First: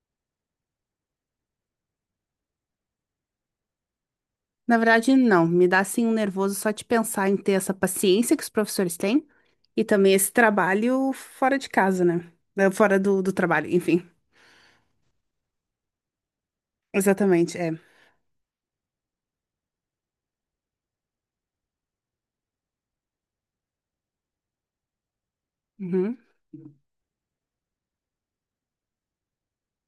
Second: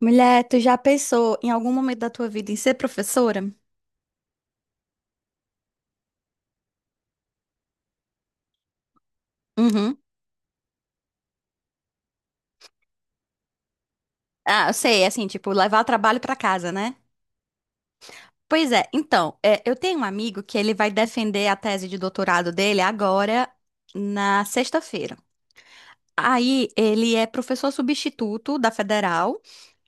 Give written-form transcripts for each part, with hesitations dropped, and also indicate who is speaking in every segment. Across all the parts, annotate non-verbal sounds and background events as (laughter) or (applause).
Speaker 1: Mulher, tu já pensou em algum momento da tua vida em ser professora?
Speaker 2: Na verdade, não. Me dá assim um nervoso só de pensar em ter essa paciência que os professores têm e
Speaker 1: Uhum.
Speaker 2: também esse trabalho fora de casa, né? Fora do, do trabalho, enfim.
Speaker 1: Ah, eu sei, assim, tipo, levar o trabalho pra casa, né?
Speaker 2: Exatamente, é.
Speaker 1: Pois é, então, é, eu tenho um amigo que ele vai defender a tese de doutorado dele agora na sexta-feira.
Speaker 2: Uhum,
Speaker 1: Aí ele é professor substituto da Federal.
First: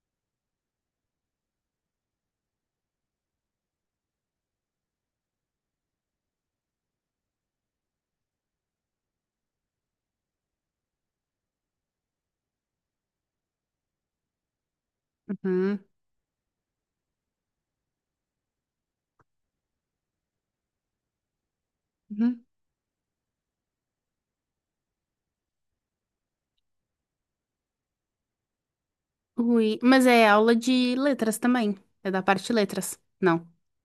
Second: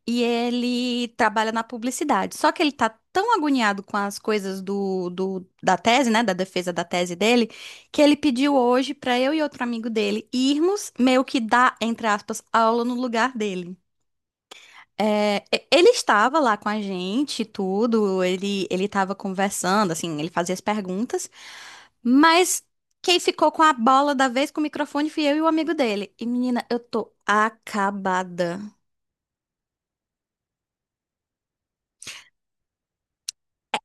Speaker 1: E ele trabalha na publicidade. Só que ele tá tão agoniado com as coisas da tese, né, da defesa da tese dele, que ele pediu hoje pra eu e outro amigo dele irmos meio que dar, entre aspas, aula no lugar dele. É,
Speaker 2: uhum,
Speaker 1: ele estava lá com a gente, e tudo, ele estava conversando, assim, ele fazia as perguntas,
Speaker 2: uhum.
Speaker 1: mas quem ficou com a bola da vez com o microfone fui eu e o amigo dele. E menina, eu tô acabada.
Speaker 2: Ui, mas é aula de letras também. É da parte de letras. Não.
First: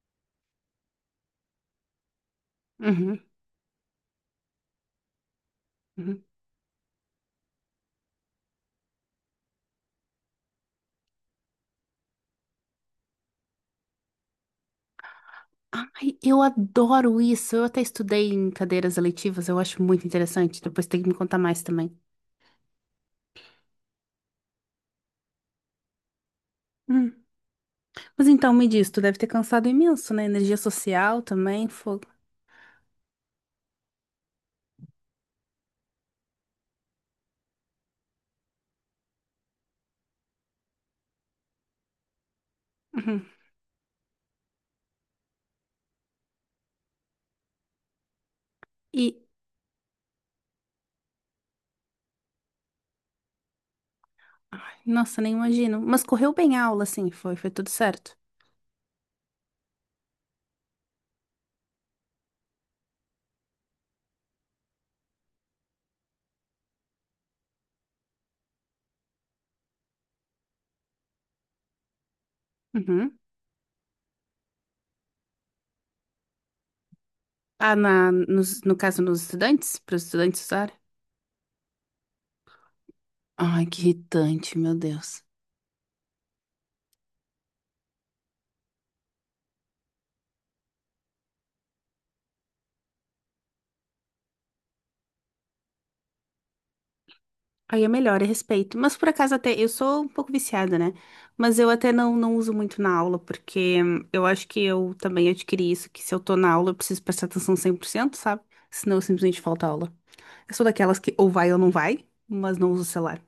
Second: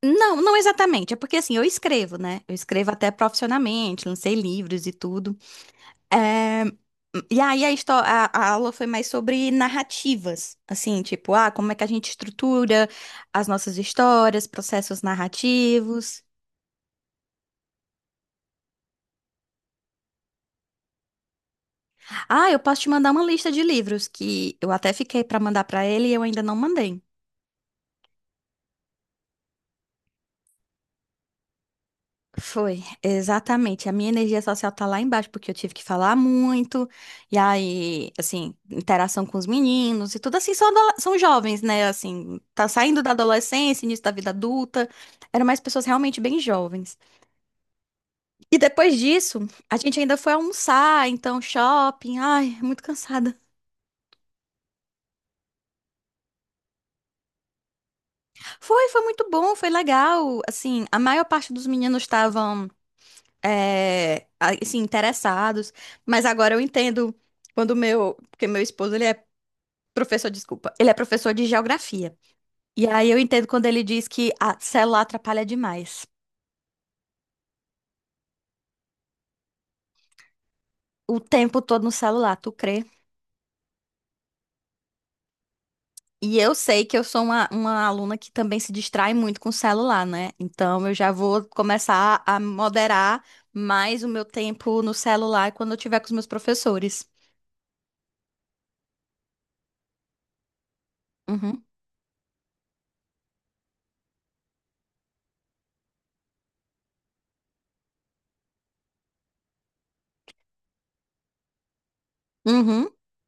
Speaker 1: Não, não exatamente. É porque assim, eu escrevo, né? Eu escrevo até
Speaker 2: Uhum,
Speaker 1: profissionalmente, lancei livros e tudo.
Speaker 2: uhum.
Speaker 1: É, e aí a aula foi mais sobre narrativas, assim, tipo, ah, como é que a gente estrutura as nossas histórias, processos
Speaker 2: Ai,
Speaker 1: narrativos.
Speaker 2: eu adoro isso. Eu até estudei em cadeiras eletivas, eu acho muito interessante. Depois tem que me contar mais também.
Speaker 1: Ah, eu posso te mandar uma lista de livros que eu até fiquei pra mandar pra ele e eu ainda não mandei.
Speaker 2: Hum. Mas então me diz, tu deve ter cansado imenso, né? Energia social também, fogo.
Speaker 1: Foi, exatamente. A minha energia social tá lá embaixo, porque eu tive que falar muito, e aí, assim, interação com os meninos e tudo assim, são, são jovens, né? Assim, tá saindo da adolescência, início da vida adulta. Eram mais pessoas realmente bem jovens. E depois
Speaker 2: E,
Speaker 1: disso, a gente ainda foi almoçar, então shopping. Ai, muito cansada.
Speaker 2: ai, nossa, nem imagino. Mas correu bem a aula, sim, foi, foi tudo certo.
Speaker 1: Foi, foi muito bom, foi legal. Assim, a maior parte dos meninos estavam. É, assim, interessados. Mas agora eu entendo quando meu, porque meu esposo, ele é professor, desculpa, ele é professor de geografia. E aí eu
Speaker 2: Uhum.
Speaker 1: entendo quando ele diz que a celular atrapalha demais.
Speaker 2: Ah, na, nos, no caso, nos estudantes, para os estudantes usarem?
Speaker 1: O tempo todo no celular, tu crê?
Speaker 2: Ai, que irritante, meu Deus.
Speaker 1: E eu sei que eu sou uma aluna que também se distrai muito com o celular, né? Então eu já vou começar a moderar mais o meu tempo no celular quando eu tiver com os meus professores.
Speaker 2: Aí é melhor, é respeito. Mas por acaso até, eu sou um pouco viciada, né? Mas
Speaker 1: Uhum.
Speaker 2: eu até não, não uso muito na aula, porque eu acho que eu também adquiri isso, que se eu tô na aula, eu preciso prestar atenção 100%, sabe? Senão eu simplesmente falto aula. Eu sou daquelas que ou vai ou não vai, mas não uso o
Speaker 1: Uhum.
Speaker 2: celular.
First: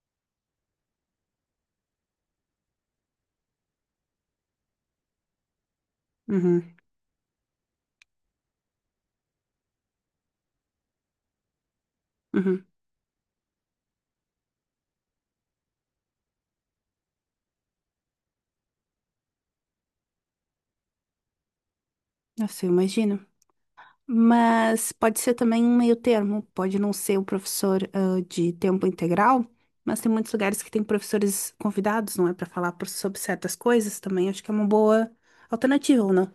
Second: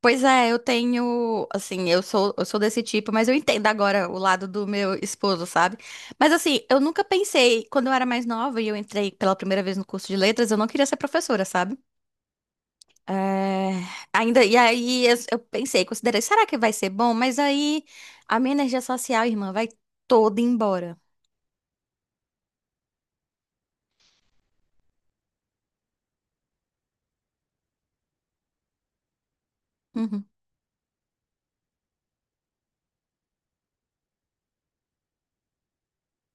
Speaker 1: Pois é, eu tenho, assim, eu sou desse tipo, mas eu entendo agora o lado do meu esposo, sabe? Mas assim,
Speaker 2: Uhum,
Speaker 1: eu nunca pensei, quando eu era mais nova e eu entrei pela primeira vez no curso de letras, eu não queria ser professora, sabe?
Speaker 2: uhum.
Speaker 1: É, ainda, e aí eu pensei, considerei, será que vai ser bom? Mas aí a minha energia social, irmã, vai toda embora.
Speaker 2: Nossa, eu imagino. Mas pode ser também um meio termo, pode não ser o professor de tempo integral, mas tem
Speaker 1: Uhum.
Speaker 2: muitos lugares que tem professores convidados, não é? Para sobre certas coisas também, acho que é uma boa alternativa, ou não?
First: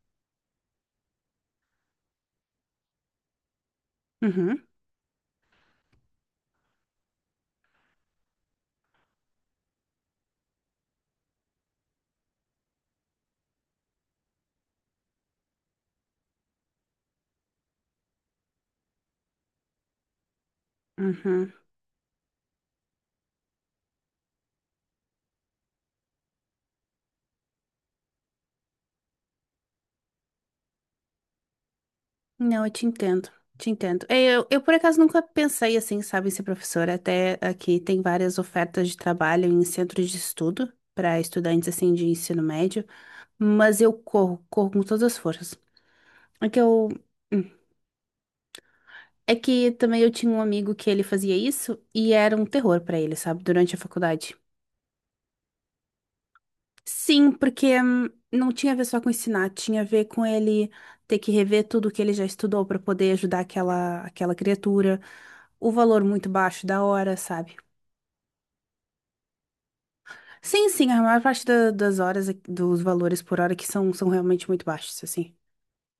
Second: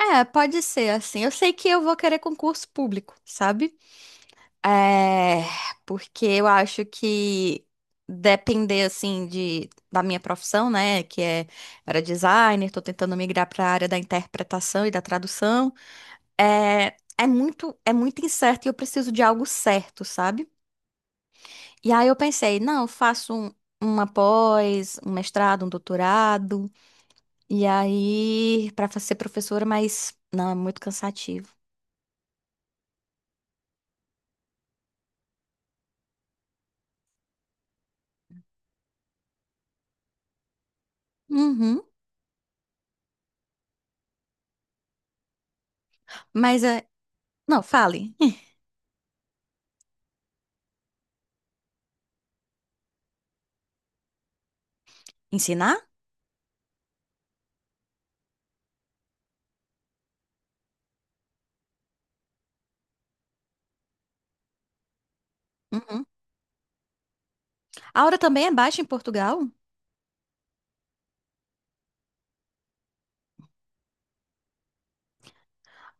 Speaker 1: É, pode ser assim. Eu sei que eu vou querer concurso público, sabe?
Speaker 2: Uhum,
Speaker 1: É, porque eu acho que depender assim de da minha profissão, né, que é era designer, tô tentando migrar para a área da interpretação e da tradução, é muito é muito incerto e eu preciso de algo certo, sabe?
Speaker 2: uhum.
Speaker 1: E aí eu pensei, não, eu faço um, uma pós, um mestrado, um doutorado, e aí para ser professora, mas não, é muito cansativo.
Speaker 2: Não, eu te entendo, te entendo. É, eu por acaso nunca pensei assim, sabe, em ser professora, até aqui tem várias ofertas de trabalho em centros de estudo para estudantes
Speaker 1: Uhum.
Speaker 2: assim de ensino médio, mas eu corro, corro com todas as forças. É que
Speaker 1: Mas é,
Speaker 2: eu.
Speaker 1: não, fale. (laughs)
Speaker 2: É que também eu tinha um amigo que ele fazia isso e era um terror pra ele, sabe? Durante a faculdade.
Speaker 1: Ensinar?
Speaker 2: Sim, porque não tinha a ver só com ensinar, tinha a ver com ele ter que rever tudo que ele já estudou pra poder ajudar aquela criatura. O valor
Speaker 1: Uhum.
Speaker 2: muito baixo da hora, sabe?
Speaker 1: A hora também é baixa em Portugal?
Speaker 2: Sim, sim, a maior parte das horas, dos valores por hora que são, são realmente muito baixos, assim.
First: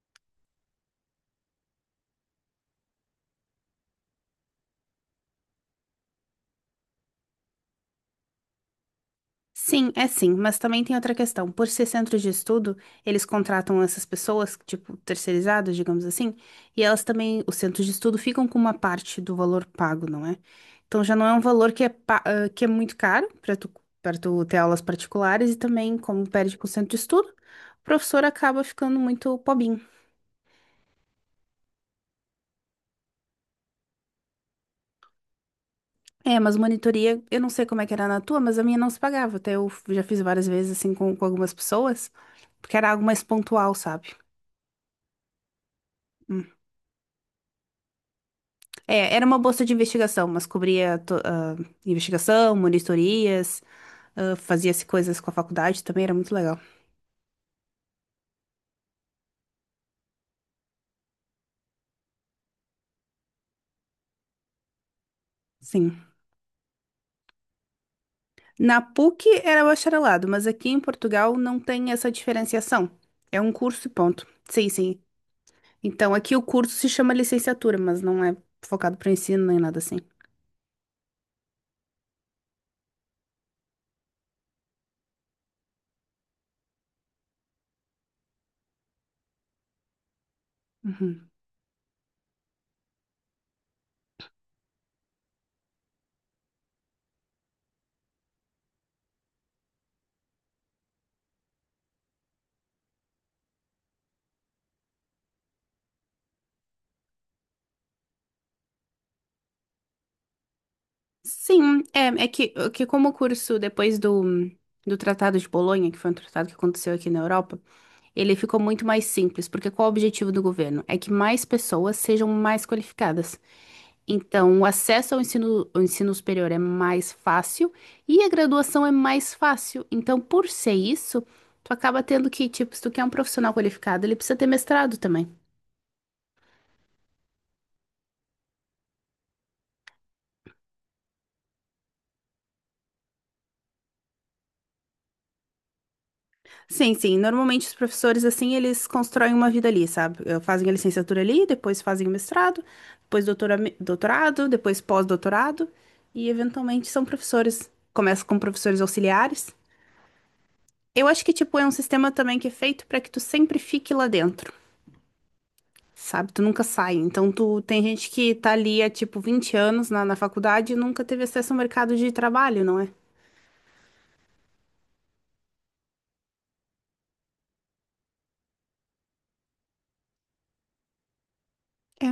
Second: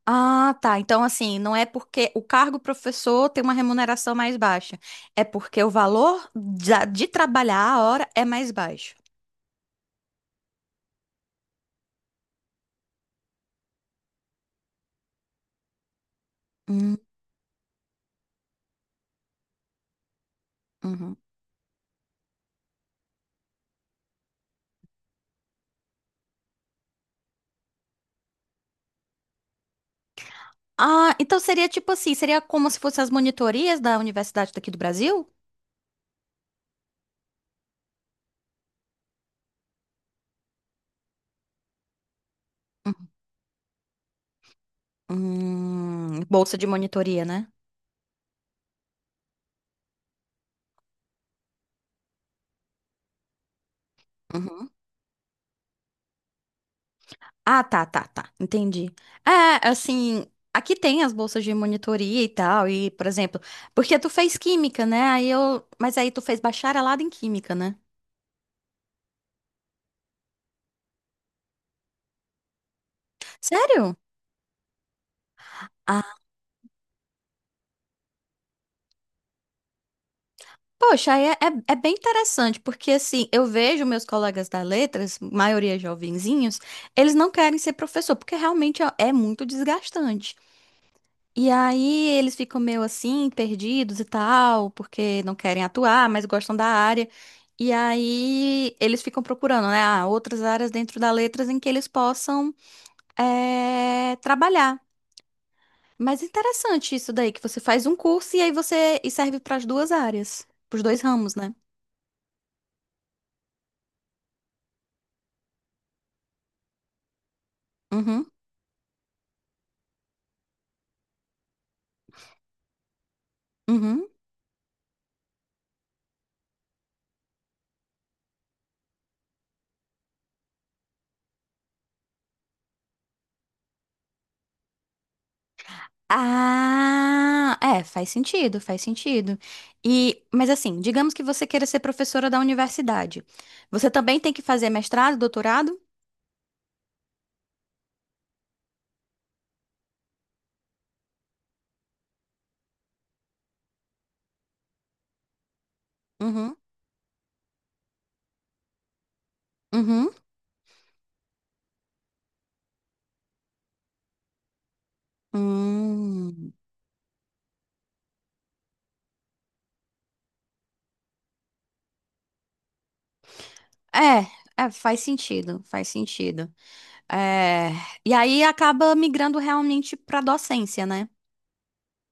Speaker 1: Ah, tá. Então, assim, não é porque o cargo professor tem uma remuneração mais baixa. É porque o valor de trabalhar a hora é mais baixo.
Speaker 2: Sim, é sim, mas também tem outra questão. Por ser centro de estudo, eles contratam essas pessoas, tipo, terceirizadas, digamos assim, e
Speaker 1: Hum,
Speaker 2: elas também, os centros de estudo ficam com uma parte do valor pago, não é? Então já
Speaker 1: uhum.
Speaker 2: não é um valor que é, que é muito caro para tu ter aulas particulares e também, como perde com o centro de estudo, o professor acaba ficando muito pobinho.
Speaker 1: Ah, então seria tipo assim, seria como se fossem as monitorias da universidade daqui do Brasil?
Speaker 2: É, mas monitoria, eu não sei como é que era na tua, mas a minha não se pagava. Até eu já fiz várias vezes, assim, com algumas pessoas, porque era algo
Speaker 1: Uhum.
Speaker 2: mais pontual, sabe?
Speaker 1: Bolsa de monitoria, né?
Speaker 2: É, era uma bolsa de investigação, mas cobria investigação, monitorias,
Speaker 1: Uhum.
Speaker 2: fazia-se coisas com a faculdade também, era muito legal.
Speaker 1: Ah, tá, tá, tá. Entendi. É, assim, aqui tem as bolsas de monitoria e tal, e, por exemplo, porque tu fez química, né? Aí eu, mas
Speaker 2: Sim.
Speaker 1: aí tu fez bacharelado em química, né?
Speaker 2: Na PUC era bacharelado, mas aqui em Portugal não tem essa diferenciação. É um curso e
Speaker 1: Sério?
Speaker 2: ponto. Sim, sim. Então aqui o curso se chama licenciatura, mas não é focado para ensino nem nada assim.
Speaker 1: Poxa, aí é, é bem interessante, porque assim, eu vejo meus colegas da letras, maioria jovenzinhos, eles não querem ser professor, porque realmente é muito desgastante.
Speaker 2: Uhum.
Speaker 1: E aí eles ficam meio assim, perdidos e tal, porque não querem atuar, mas gostam da área. E aí eles ficam procurando, né, ah, outras áreas dentro da letras em que eles possam trabalhar. Mas interessante isso daí, que você faz um curso e aí você e serve para as duas áreas, para os dois ramos, né?
Speaker 2: Sim, é, é que como o curso depois do, do Tratado de Bolonha, que foi um tratado que aconteceu aqui na Europa,
Speaker 1: Uhum,
Speaker 2: ele ficou muito mais simples, porque qual é o objetivo do governo? É que mais pessoas sejam mais qualificadas.
Speaker 1: uhum.
Speaker 2: Então, o acesso ao ensino superior é mais fácil e a graduação é mais fácil. Então, por ser isso, tu acaba tendo que, tipo, se tu quer um profissional qualificado, ele precisa ter mestrado também.
Speaker 1: Ah, é, faz sentido, faz sentido. E, mas assim, digamos que você queira ser professora da universidade. Você também tem que fazer mestrado, doutorado?
Speaker 2: Sim, sim. Normalmente os professores, assim, eles constroem uma vida ali, sabe? Fazem a licenciatura ali, depois fazem o mestrado, depois doutorado, depois pós-doutorado, e
Speaker 1: Uhum,
Speaker 2: eventualmente são professores. Começa com professores auxiliares.
Speaker 1: uhum.
Speaker 2: Eu acho que, tipo, é um sistema também que é feito para que tu sempre fique lá dentro, sabe? Tu
Speaker 1: Hum.
Speaker 2: nunca sai. Então, tu tem gente que tá ali há, tipo, 20 anos na faculdade e nunca teve acesso ao mercado de trabalho, não é?
Speaker 1: É, faz sentido, faz sentido. É, e aí acaba migrando realmente para docência, né?
Speaker 2: É.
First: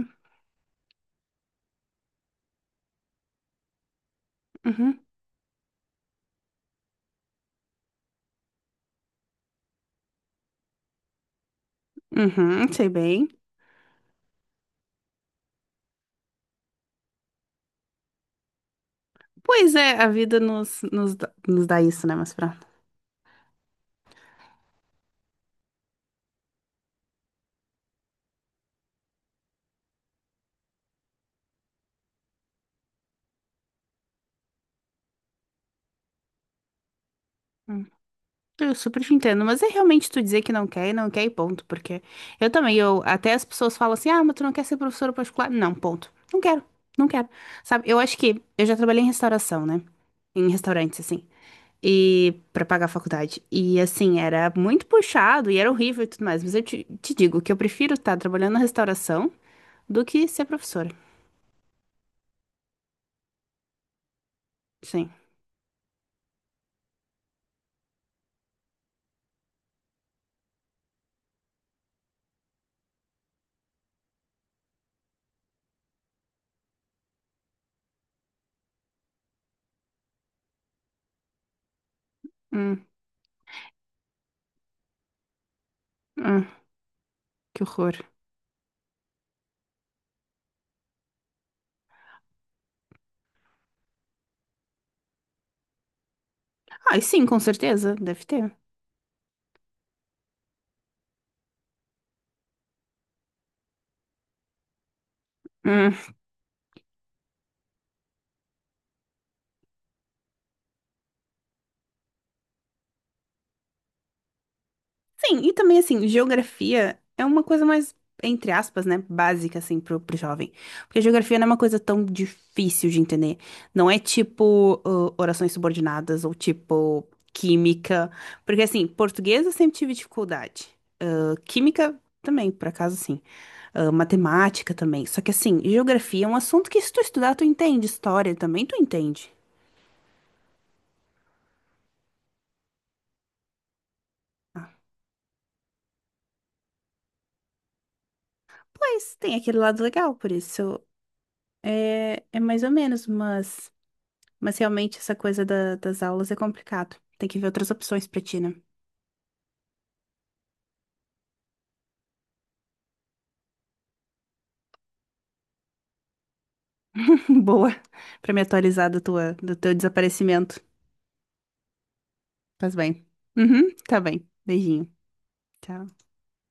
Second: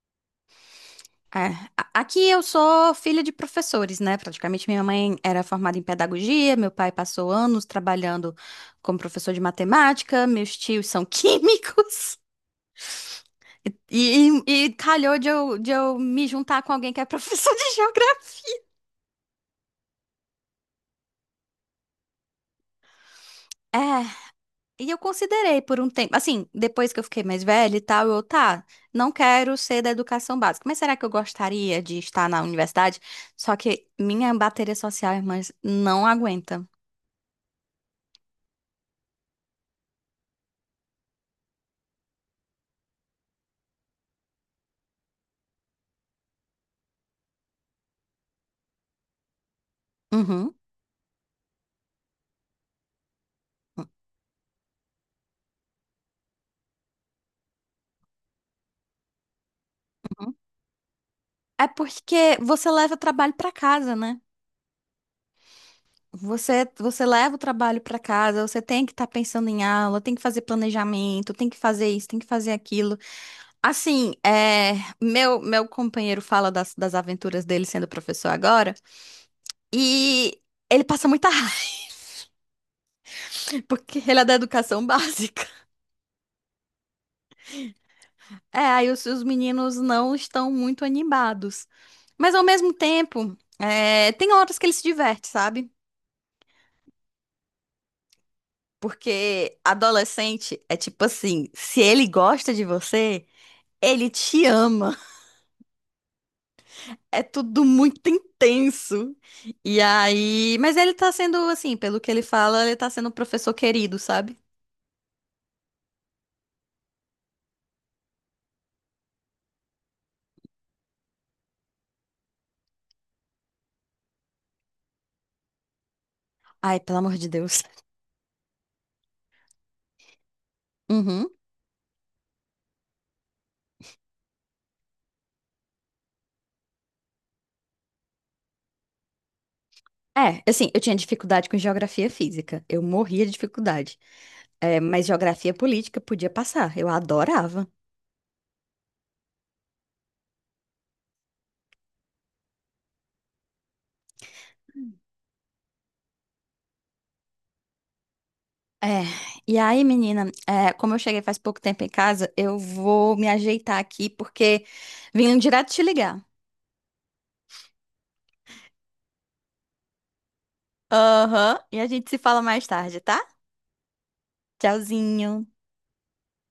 Speaker 1: É, aqui eu sou filha de professores, né? Praticamente minha
Speaker 2: Uhum.
Speaker 1: mãe era formada em pedagogia, meu pai passou anos trabalhando como professor de matemática, meus tios são (laughs) químicos.
Speaker 2: Uhum, sei bem.
Speaker 1: E, e calhou de eu me juntar com alguém que é professor de (laughs) geografia.
Speaker 2: Pois é, a vida nos dá isso, né, mas pra
Speaker 1: É, e eu considerei por um tempo, assim, depois que eu fiquei mais velha e tal, eu, tá, não quero ser da educação básica, mas será que eu gostaria de estar na universidade? Só que minha bateria social, irmãs, não aguenta.
Speaker 2: hum, eu super te entendo, mas é realmente tu dizer que não quer e não quer e ponto, porque eu também, eu até as pessoas falam assim, ah, mas tu não quer ser professora particular? Não, ponto. Não quero, não quero. Sabe, eu acho que eu já trabalhei em restauração, né? Em
Speaker 1: Uhum.
Speaker 2: restaurantes, assim, e pra pagar a faculdade. E assim, era muito puxado e era horrível e tudo mais, mas eu te digo que eu prefiro estar trabalhando na restauração do que
Speaker 1: uhum.
Speaker 2: ser professora.
Speaker 1: É porque você leva o trabalho para casa, né?
Speaker 2: Sim.
Speaker 1: Você leva o trabalho para casa, você tem que estar pensando em aula, tem que fazer planejamento, tem que fazer isso, tem que fazer aquilo. Assim, é, meu companheiro fala das aventuras dele sendo professor agora, e ele passa muita raiva,
Speaker 2: Hum,
Speaker 1: (laughs) porque ele é da educação básica.
Speaker 2: hum, que horror.
Speaker 1: É, aí os meninos não estão muito animados. Mas ao mesmo tempo, é, tem horas que ele se diverte, sabe?
Speaker 2: Ah, e sim, com certeza, deve ter.
Speaker 1: Porque adolescente é tipo assim, se ele gosta de você, ele te ama.
Speaker 2: Hum.
Speaker 1: É tudo muito intenso. E aí, mas ele tá sendo assim, pelo que ele fala, ele tá sendo um professor querido, sabe?
Speaker 2: Sim, e também assim, geografia é uma coisa mais, entre aspas, né, básica assim pro jovem. Porque geografia não é uma coisa tão difícil de entender. Não é tipo orações subordinadas ou
Speaker 1: Ai, pelo
Speaker 2: tipo
Speaker 1: amor de Deus.
Speaker 2: química. Porque assim, português eu sempre tive dificuldade.
Speaker 1: Uhum.
Speaker 2: Química também, por acaso sim. Matemática também. Só que assim, geografia é um assunto que se tu estudar, tu entende. História também tu entende.
Speaker 1: É, assim, eu tinha dificuldade com geografia física. Eu morria de dificuldade.
Speaker 2: Ah,
Speaker 1: É, mas geografia política podia passar. Eu adorava.
Speaker 2: pois tem aquele lado legal, por isso é, é mais ou menos, mas. Mas realmente essa coisa das aulas é complicado. Tem que ver outras opções pra ti, né?
Speaker 1: É, e aí, menina, é, como eu cheguei faz pouco tempo em casa, eu vou me ajeitar aqui porque vim direto te ligar.
Speaker 2: (laughs) Boa. Pra me atualizar do teu desaparecimento.
Speaker 1: Aham, e a gente se fala mais
Speaker 2: Faz
Speaker 1: tarde,
Speaker 2: bem.
Speaker 1: tá?
Speaker 2: Uhum, tá bem. Beijinho.
Speaker 1: Tchauzinho.
Speaker 2: Tchau.